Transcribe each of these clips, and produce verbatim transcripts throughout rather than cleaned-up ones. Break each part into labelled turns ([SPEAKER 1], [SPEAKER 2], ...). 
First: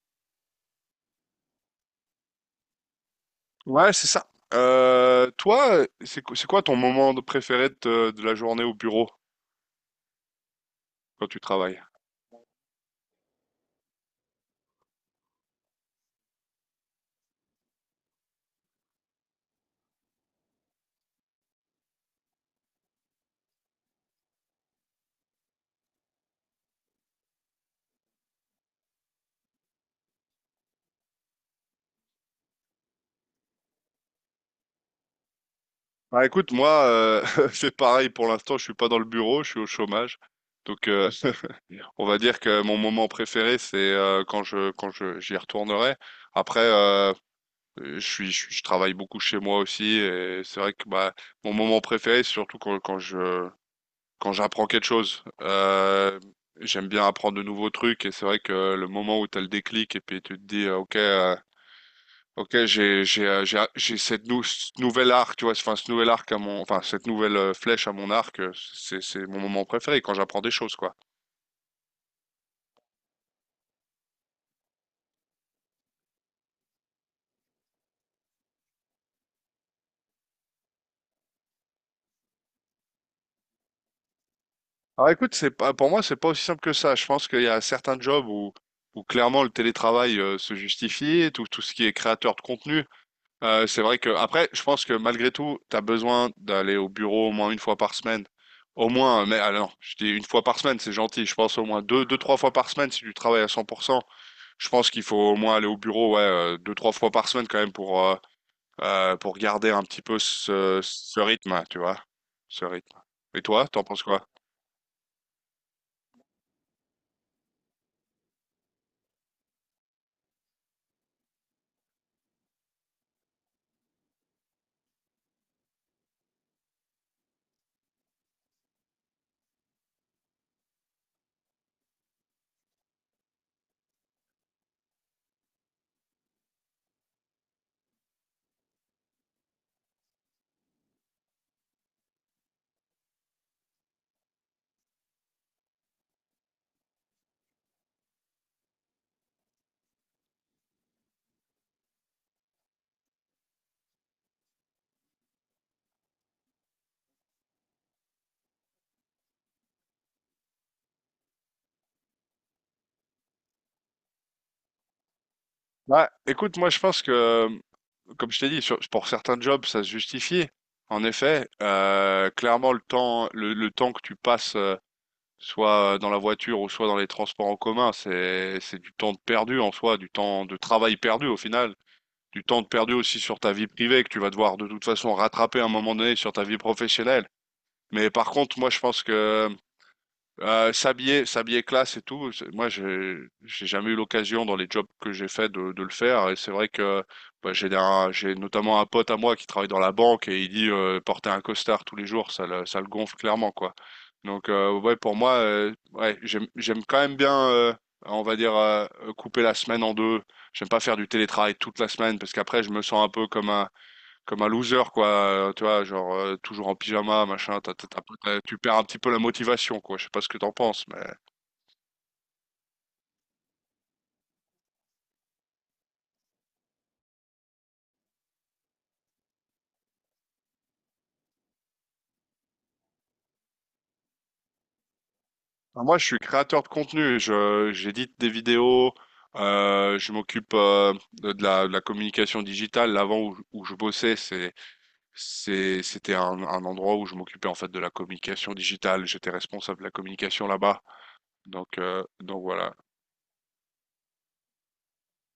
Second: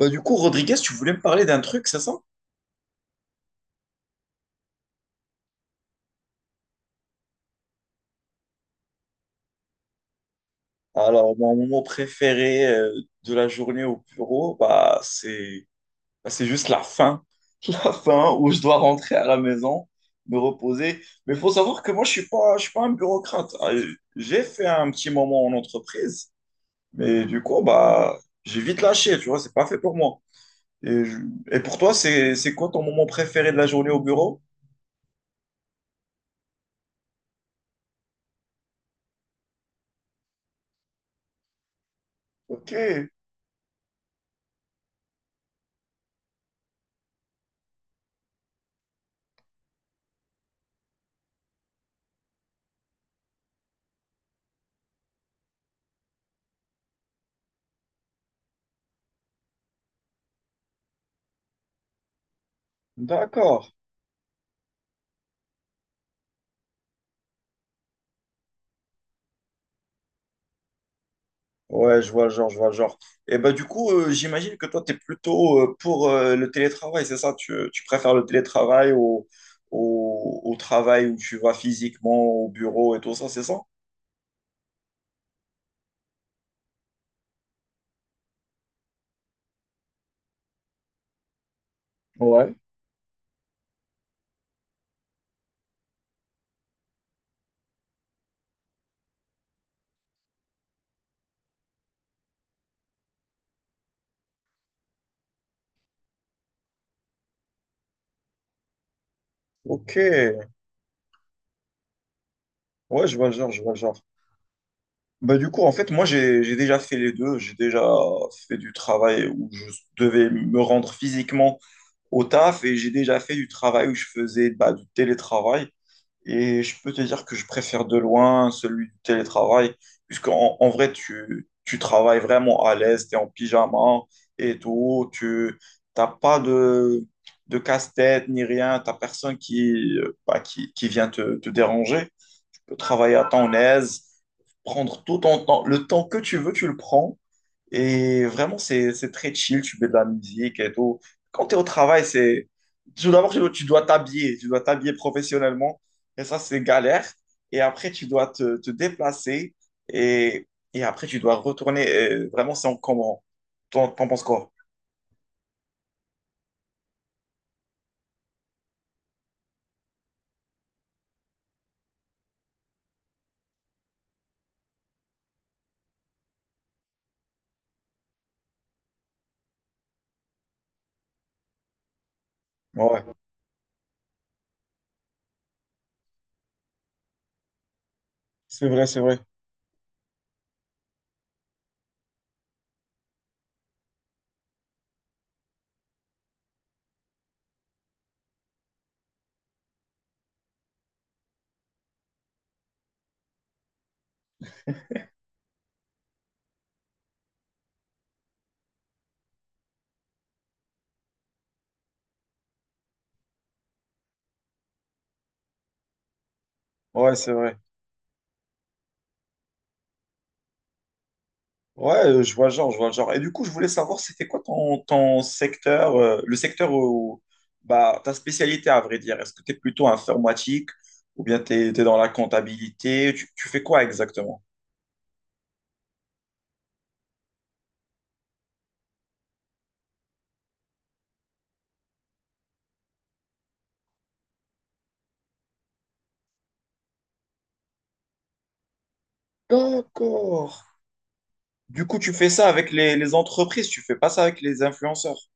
[SPEAKER 1] Bah, du coup, Rodriguez, tu voulais me parler d'un truc, c'est ça?
[SPEAKER 2] Ouais, c'est ça. Euh, toi, c'est quoi, c'est quoi ton moment de- préféré de, te- de la journée au bureau quand
[SPEAKER 1] Alors,
[SPEAKER 2] tu
[SPEAKER 1] mon
[SPEAKER 2] travailles?
[SPEAKER 1] moment préféré euh, de la journée au bureau, bah, c'est bah, c'est juste la fin. La fin où je dois rentrer à la maison, me reposer. Mais il faut savoir que moi, je suis pas, je suis pas un bureaucrate. Ah, J'ai fait un petit moment en entreprise, mais du coup, bah, j'ai vite lâché, tu vois, c'est pas fait pour moi. Et, je- et pour toi, c'est, c'est quoi ton moment préféré de la journée au bureau?
[SPEAKER 2] Bah écoute, moi, euh, c'est pareil pour l'instant, je suis pas dans le bureau, je suis au chômage. Donc, euh, on va dire que
[SPEAKER 1] Ok,
[SPEAKER 2] mon moment préféré, c'est euh, quand je, quand je, j'y retournerai. Après, euh, je suis, je, je travaille beaucoup chez moi aussi, et c'est vrai que bah, mon moment préféré, c'est surtout quand, quand je, quand j'apprends quelque chose. Euh, j'aime bien apprendre de nouveaux trucs et c'est vrai que le moment où tu as le déclic et puis tu te dis euh, OK euh, OK, j'ai j'ai euh, j'ai
[SPEAKER 1] d'accord.
[SPEAKER 2] j'ai cette nou ce nouvel arc, tu vois, enfin ce nouvel arc à mon enfin cette nouvelle euh, flèche à mon arc, euh, c'est c'est mon moment préféré quand j'apprends des choses quoi.
[SPEAKER 1] Ouais, je vois le genre, je vois le genre. Et bah du coup, euh, j'imagine que toi, tu es plutôt euh, pour euh, le télétravail, c'est ça? Tu, tu préfères le télétravail au, au, au travail où tu vas physiquement au bureau et tout ça, c'est ça?
[SPEAKER 2] Alors écoute, c'est pas pour moi, c'est pas aussi simple que ça. Je pense qu'il y a certains jobs où où clairement le télétravail euh, se justifie, tout tout ce qui est créateur de
[SPEAKER 1] Ouais.
[SPEAKER 2] contenu. Euh, c'est vrai que après, je pense que malgré tout, tu as besoin d'aller au bureau au moins une fois par semaine. Au moins, mais alors, je dis une fois par semaine, c'est gentil. Je pense au moins deux, deux, trois fois par semaine si tu travailles à cent pour cent. Je pense qu'il faut au moins aller au bureau, ouais, euh, deux, trois fois par semaine quand même pour euh, euh, pour garder un
[SPEAKER 1] Ok,
[SPEAKER 2] petit peu
[SPEAKER 1] ouais,
[SPEAKER 2] ce, ce rythme, tu vois, ce rythme.
[SPEAKER 1] je vois le
[SPEAKER 2] Et
[SPEAKER 1] genre, je
[SPEAKER 2] toi,
[SPEAKER 1] vois le
[SPEAKER 2] t'en
[SPEAKER 1] genre.
[SPEAKER 2] penses quoi?
[SPEAKER 1] Bah du coup, en fait, moi, j'ai, j'ai déjà fait les deux. J'ai déjà fait du travail où je devais me rendre physiquement au taf et j'ai déjà fait du travail où je faisais bah, du télétravail. Et je peux te dire que je préfère de loin celui du télétravail, puisqu'en en vrai, tu, tu travailles vraiment à l'aise, tu es en pyjama et tout, tu n'as pas de, de casse-tête ni rien, tu n'as personne qui, euh, bah, qui, qui vient te, te déranger. Tu peux travailler à ton aise, prendre tout ton temps, le temps que tu veux, tu le prends. Et vraiment, c'est, c'est très chill, tu mets de la musique et tout. Quand tu es au travail, c'est... Tout d'abord, tu, tu dois t'habiller, tu dois t'habiller professionnellement. Et ça, c'est galère. Et après, tu dois te, te déplacer. Et, et après, tu dois retourner. Et vraiment, c'est encombrant. T'en t'en penses quoi?
[SPEAKER 2] Bah, écoute, moi, je pense que, comme je t'ai dit, sur- pour certains jobs, ça se justifie. En effet, euh, clairement, le temps, le, le temps que tu passes soit euh, dans la voiture ou soit dans les transports en commun, c'est c'est du temps de perdu en soi, du temps de travail perdu au final, du temps de perdu
[SPEAKER 1] Ouais,
[SPEAKER 2] aussi sur ta vie privée que tu vas devoir de toute façon rattraper à un moment donné sur ta vie professionnelle. Mais par contre,
[SPEAKER 1] c'est
[SPEAKER 2] moi je
[SPEAKER 1] vrai, c'est
[SPEAKER 2] pense
[SPEAKER 1] vrai.
[SPEAKER 2] que euh, s'habiller, s'habiller classe et tout. c'est- Moi, j'ai, j'ai jamais eu l'occasion dans les jobs que j'ai fait de, de le faire. Et c'est vrai que bah, j'ai un- j'ai notamment un pote à moi qui travaille dans la banque et il dit euh, porter un costard tous les jours, ça le, ça le gonfle clairement, quoi. Donc, euh, ouais, pour moi, euh, ouais, j'aime, j'aime quand même bien, euh, on va dire, euh, couper la semaine en deux. J'aime pas faire du télétravail toute la semaine parce qu'après, je me sens un peu comme un, comme un loser, quoi, heu, tu vois? Genre, heu, toujours en
[SPEAKER 1] Ouais,
[SPEAKER 2] pyjama,
[SPEAKER 1] c'est vrai.
[SPEAKER 2] machin. T'as, t'as, tu as tu perds un petit peu la motivation, quoi. Je sais pas ce que t'en penses, mais
[SPEAKER 1] Ouais, euh, je vois le genre, je vois le genre. Et du coup, je voulais savoir, c'était quoi ton, ton secteur, euh, le secteur où, bah, ta spécialité à vrai dire. Est-ce que tu es plutôt informatique ou bien tu es, dans la comptabilité? Tu, tu fais quoi exactement?
[SPEAKER 2] bah, moi, je suis créateur de contenu. Je j'édite des vidéos, heu, je m'occupe, heu, de de la de la communication digitale. L'avant où où je bossais, c'est c'est c'était un un endroit où je m'occupais, en fait, de la communication digitale. J'étais responsable de la communication
[SPEAKER 1] D'accord.
[SPEAKER 2] là-bas, donc
[SPEAKER 1] Du coup,
[SPEAKER 2] heu,
[SPEAKER 1] tu fais
[SPEAKER 2] donc
[SPEAKER 1] ça avec
[SPEAKER 2] voilà.
[SPEAKER 1] les, les entreprises, tu fais pas ça avec les influenceurs.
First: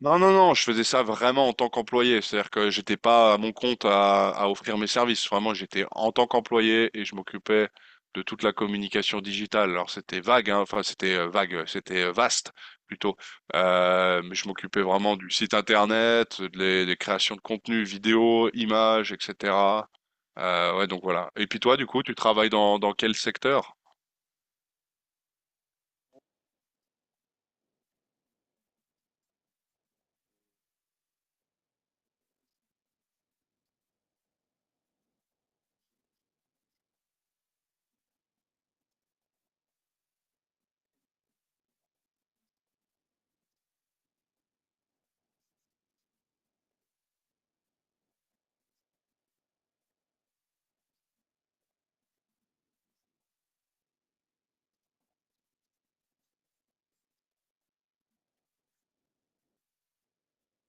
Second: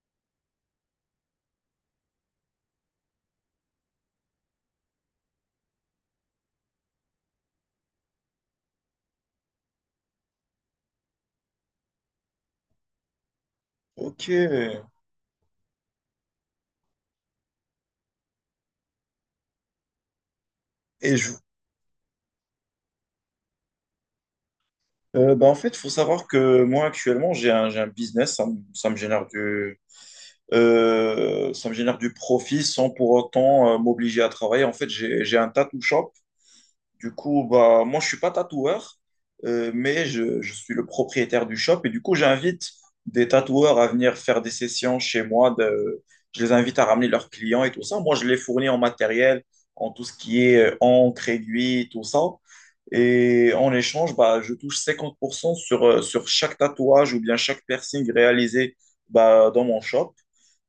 [SPEAKER 2] Non, non, non, je faisais ça vraiment en tant qu'employé. C'est-à-dire que j'étais pas à mon compte à, à offrir mes services. Vraiment, j'étais en tant qu'employé et je m'occupais de toute la communication digitale. Alors, c'était vague, hein. Enfin, c'était euh, vague, c'était euh, vaste plutôt. Euh,
[SPEAKER 1] Ok.
[SPEAKER 2] mais je m'occupais
[SPEAKER 1] Et
[SPEAKER 2] vraiment du site internet, de les- des créations de contenu, vidéos, images, et cetera. Euh, ouais, donc voilà.
[SPEAKER 1] je,
[SPEAKER 2] Et puis toi, du coup, tu travailles dans, dans quel secteur?
[SPEAKER 1] euh, bah, en fait, il faut savoir que moi, actuellement, j'ai un, j'ai un business, ça, me ça me génère du, Euh, ça me génère du profit sans pour autant euh, m'obliger à travailler. En fait, j'ai, j'ai un tattoo shop. Du coup, bah, moi, je suis pas tatoueur, euh, mais je, je suis le propriétaire du shop. Et du coup, j'invite des tatoueurs à venir faire des sessions chez moi. De, je les invite à ramener leurs clients et tout ça. Moi, je les fournis en matériel, en tout ce qui est euh, encre, aiguille, tout ça. Et en échange, bah, je touche cinquante pour cent sur, euh, sur chaque tatouage ou bien chaque piercing réalisé bah, dans mon shop.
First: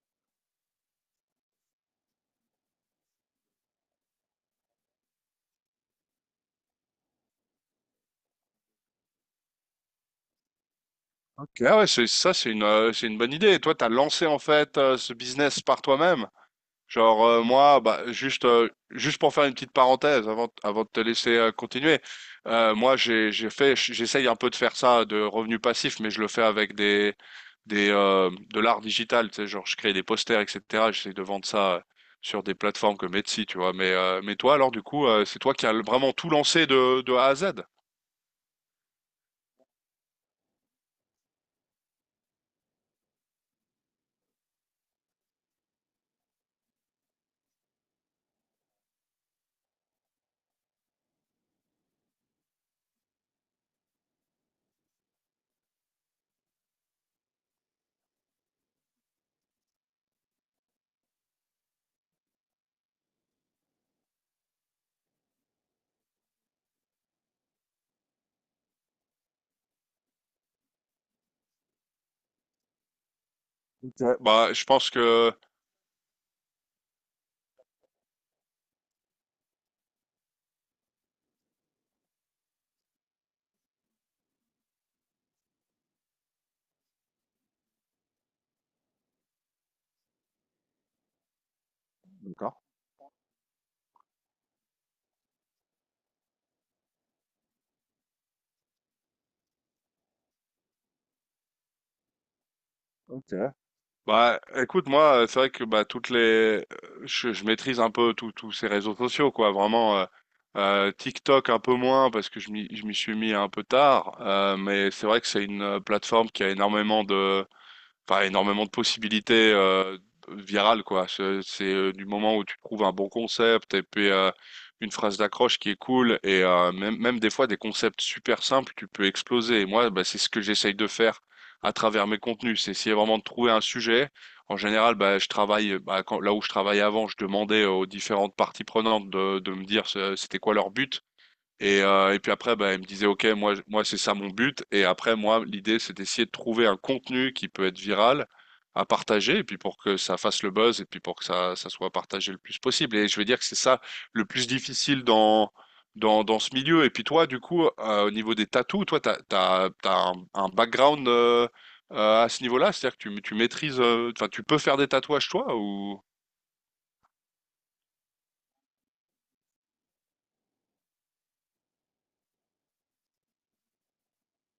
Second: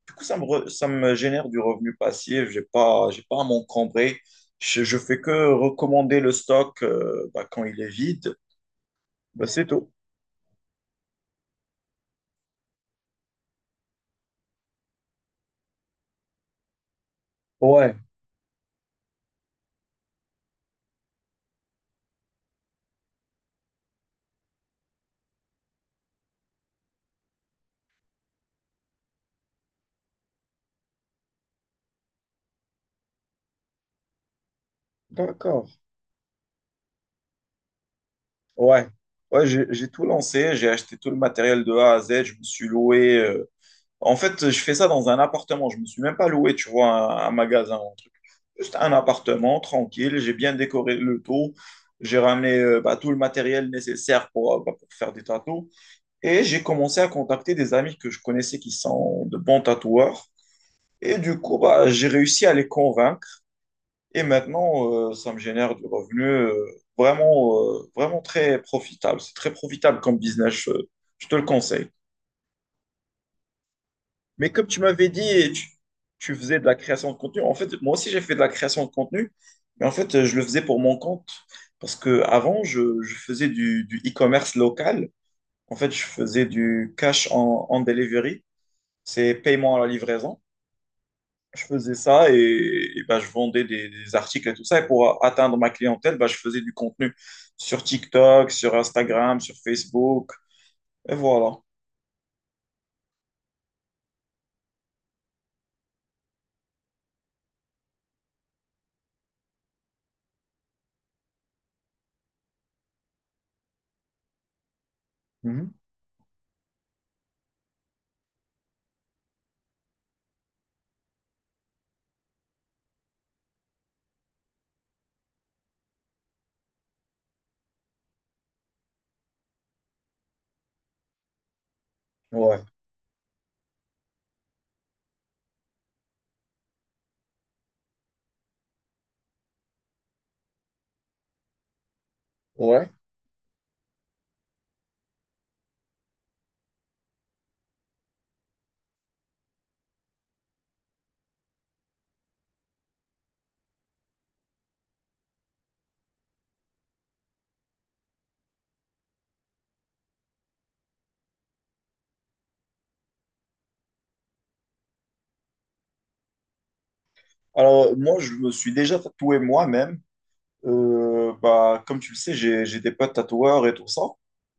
[SPEAKER 1] Du coup, ça me, re- ça me génère du revenu passif. J'ai pas, j'ai pas à m'encombrer. Je, je fais que recommander le stock euh, bah, quand il est vide. Bah, c'est tout.
[SPEAKER 2] Ok. Ah ouais, c'est ça, c'est une, euh, c'est une bonne idée. Et toi, t'as lancé en fait euh, ce business par toi-même. Genre euh, moi,
[SPEAKER 1] Ouais,
[SPEAKER 2] bah, juste euh, juste pour faire une petite parenthèse avant avant de te laisser euh, continuer, euh, moi j'ai j'ai fait j'essaye un peu de faire ça de revenus passifs, mais je le fais avec des des euh, de l'art digital, tu sais, genre je crée des posters, et cetera. J'essaie de vendre ça euh, sur des plateformes comme Etsy, tu vois. Mais euh, mais toi alors du coup, euh, c'est toi qui as
[SPEAKER 1] d'accord.
[SPEAKER 2] vraiment tout lancé de de A à Z.
[SPEAKER 1] Ouais. Ouais, j'ai, j'ai tout lancé. J'ai acheté tout le matériel de A à Z. Je me suis loué. euh, En fait, je fais ça dans un appartement. Je me suis même pas loué, tu vois, un, un magasin ou un truc. Juste un appartement, tranquille. J'ai bien décoré le tout. J'ai ramené euh, bah, tout le matériel nécessaire pour, euh, bah, pour faire des tâteaux. Et j'ai commencé à contacter des amis que je connaissais qui sont de bons tatoueurs. Et du coup, bah, j'ai réussi à les convaincre. Et maintenant, euh, ça me génère du revenu euh, vraiment, euh, vraiment très profitable. C'est très profitable comme business, je, je te le conseille.
[SPEAKER 2] Ouais.
[SPEAKER 1] Mais
[SPEAKER 2] Bah je
[SPEAKER 1] comme tu
[SPEAKER 2] pense
[SPEAKER 1] m'avais
[SPEAKER 2] que
[SPEAKER 1] dit, tu, tu faisais de la création de contenu. En fait, moi aussi, j'ai fait de la création de contenu. Mais en fait, je le faisais pour mon compte. Parce que avant, je, je faisais du, du e-commerce local. En fait, je faisais du cash en, en delivery. C'est paiement à la livraison. Je faisais ça et, et ben, je vendais des, des articles et tout ça. Et pour atteindre ma clientèle, ben, je faisais du contenu sur TikTok, sur Instagram, sur Facebook. Et voilà.
[SPEAKER 2] bah, écoute, moi, euh, c'est vrai que bah, toutes les, euh, je, je maîtrise un peu tous tous ces réseaux sociaux, quoi. Vraiment, euh, euh, TikTok un peu moins parce que je m'y je m'y suis mis un peu tard, euh, mais c'est vrai que c'est une
[SPEAKER 1] Mhm.
[SPEAKER 2] euh, plateforme qui a énormément de, enfin énormément de possibilités euh, virales quoi. C'est c'est, euh, du moment où tu trouves un bon concept et puis euh, une phrase d'accroche qui est cool et euh, même même des fois des concepts super simples, tu peux exploser. Et moi, bah, c'est ce que j'essaye de faire à travers mes
[SPEAKER 1] Ouais.
[SPEAKER 2] contenus, c'est essayer vraiment de trouver un sujet. En général, bah, je travaille bah, quand- là où je travaillais avant, je demandais aux différentes parties prenantes de, de me dire ce- c'était quoi leur but. Et, euh, et puis après, bah, il me
[SPEAKER 1] Ouais.
[SPEAKER 2] disait, OK, moi, je- moi c'est ça mon but. Et après, moi, l'idée, c'est d'essayer de trouver un contenu qui peut être viral à partager, et puis pour que ça fasse le buzz, et puis pour que ça, ça soit partagé le plus possible. Et je veux dire que c'est ça le plus difficile dans, dans, dans ce milieu. Et puis toi, du coup, euh, au niveau des tatous, toi, tu as, t'as, t'as t'as un, un background euh, euh, à ce niveau-là, c'est-à-dire que tu, tu maîtrises, euh, enfin, tu peux faire des tatouages, toi, ou...
[SPEAKER 1] Alors, moi, je me suis déjà tatoué moi-même. Euh, bah, comme tu le sais, j'ai, j'ai des potes tatoueurs et tout ça.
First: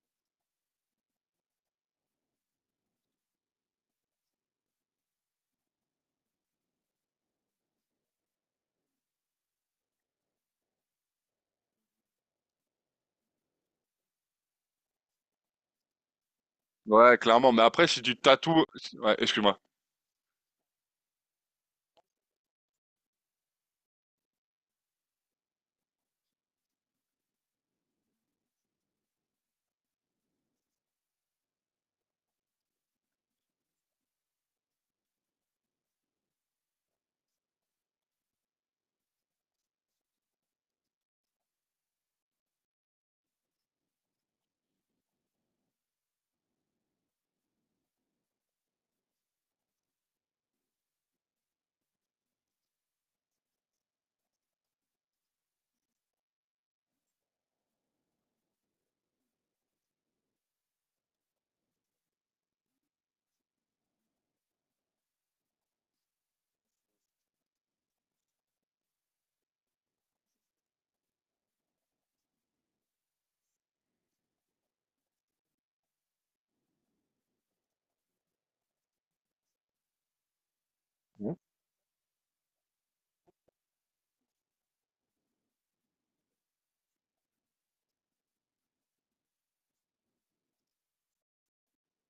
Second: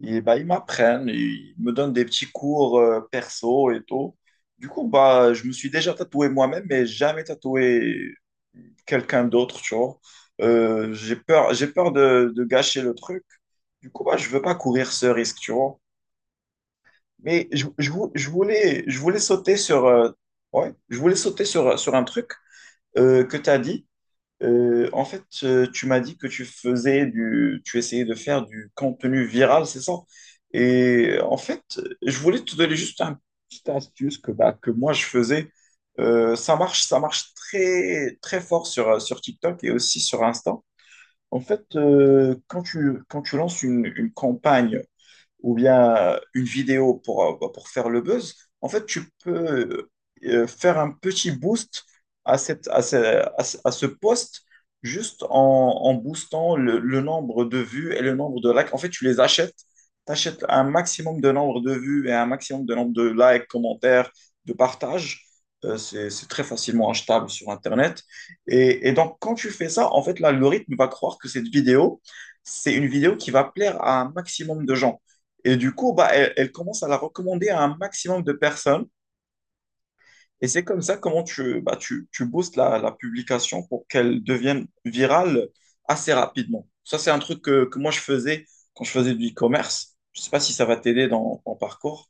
[SPEAKER 1] Et bah, ils m'apprennent, ils me donnent des petits cours euh, perso et tout. Du coup, bah, je me suis déjà tatoué moi-même, mais jamais tatoué quelqu'un d'autre, tu vois. Euh, j'ai peur, j'ai peur de, de gâcher le truc. Du coup, bah, je veux pas courir ce risque, tu vois.
[SPEAKER 2] Ouais,
[SPEAKER 1] Mais
[SPEAKER 2] clairement. Mais
[SPEAKER 1] je,
[SPEAKER 2] après,
[SPEAKER 1] je
[SPEAKER 2] si
[SPEAKER 1] vou-
[SPEAKER 2] tu
[SPEAKER 1] je
[SPEAKER 2] tatoues...
[SPEAKER 1] voulais, je
[SPEAKER 2] Ouais,
[SPEAKER 1] voulais sauter
[SPEAKER 2] excuse-moi.
[SPEAKER 1] sur, euh, ouais, je voulais sauter sur, sur un truc euh, que tu as dit. Euh, en fait, euh, tu m'as dit que tu faisais du, tu essayais de faire du contenu viral, c'est ça? Et euh, en fait, je voulais te donner juste un petite astuce que, bah, que moi je faisais. Euh, ça marche, ça marche très, très fort sur, euh, sur TikTok et aussi sur Insta. En fait, euh, quand tu, quand tu lances une, une campagne ou bien euh, une vidéo pour, euh, bah, pour faire le buzz, en fait, tu peux euh, euh, faire un petit boost à, cette, à, ce, à ce- à ce poste juste en, en boostant le, le nombre de vues et le nombre de likes. En fait, tu les achètes, tu achètes un maximum de nombre de vues et un maximum de nombre de likes, commentaires, de partages. Euh, c'est, c'est très facilement achetable sur Internet. Et, et donc, quand tu fais ça, en fait, l'algorithme va croire que cette vidéo, c'est une vidéo qui va plaire à un maximum de gens. Et du coup, bah, elle, elle commence à la recommander à un maximum de personnes. Et c'est comme ça comment tu, bah, tu, tu boostes la, la publication pour qu'elle devienne virale assez rapidement. Ça, c'est un truc que, que moi, je faisais quand je faisais du e-commerce. Je ne sais pas si ça va t'aider dans ton parcours.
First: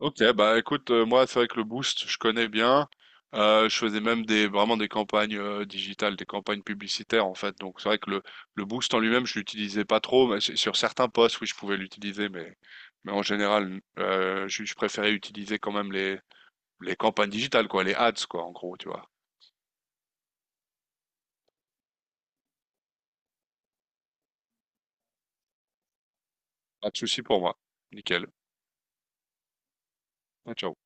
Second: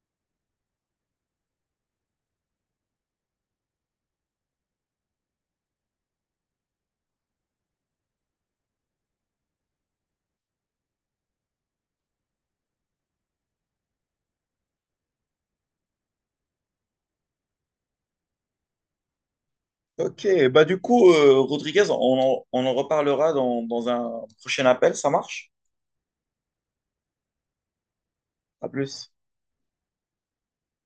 [SPEAKER 2] Ok, bah écoute, euh, moi c'est vrai que le Boost, je connais bien. Euh, je faisais même des vraiment des campagnes euh, digitales, des campagnes publicitaires en fait. Donc c'est vrai que le, le Boost en lui-même, je l'utilisais pas trop, mais sur sur certains postes, oui, je pouvais l'utiliser, mais mais en général, euh, je, je préférais utiliser quand même les les campagnes digitales, quoi, les ads, quoi, en gros, tu vois.
[SPEAKER 1] Ok, bah du coup, euh, Rodriguez, on en, on en reparlera dans, dans un prochain appel, ça marche?
[SPEAKER 2] Pas de souci pour moi. Nickel.
[SPEAKER 1] À plus.
[SPEAKER 2] Ah, ciao.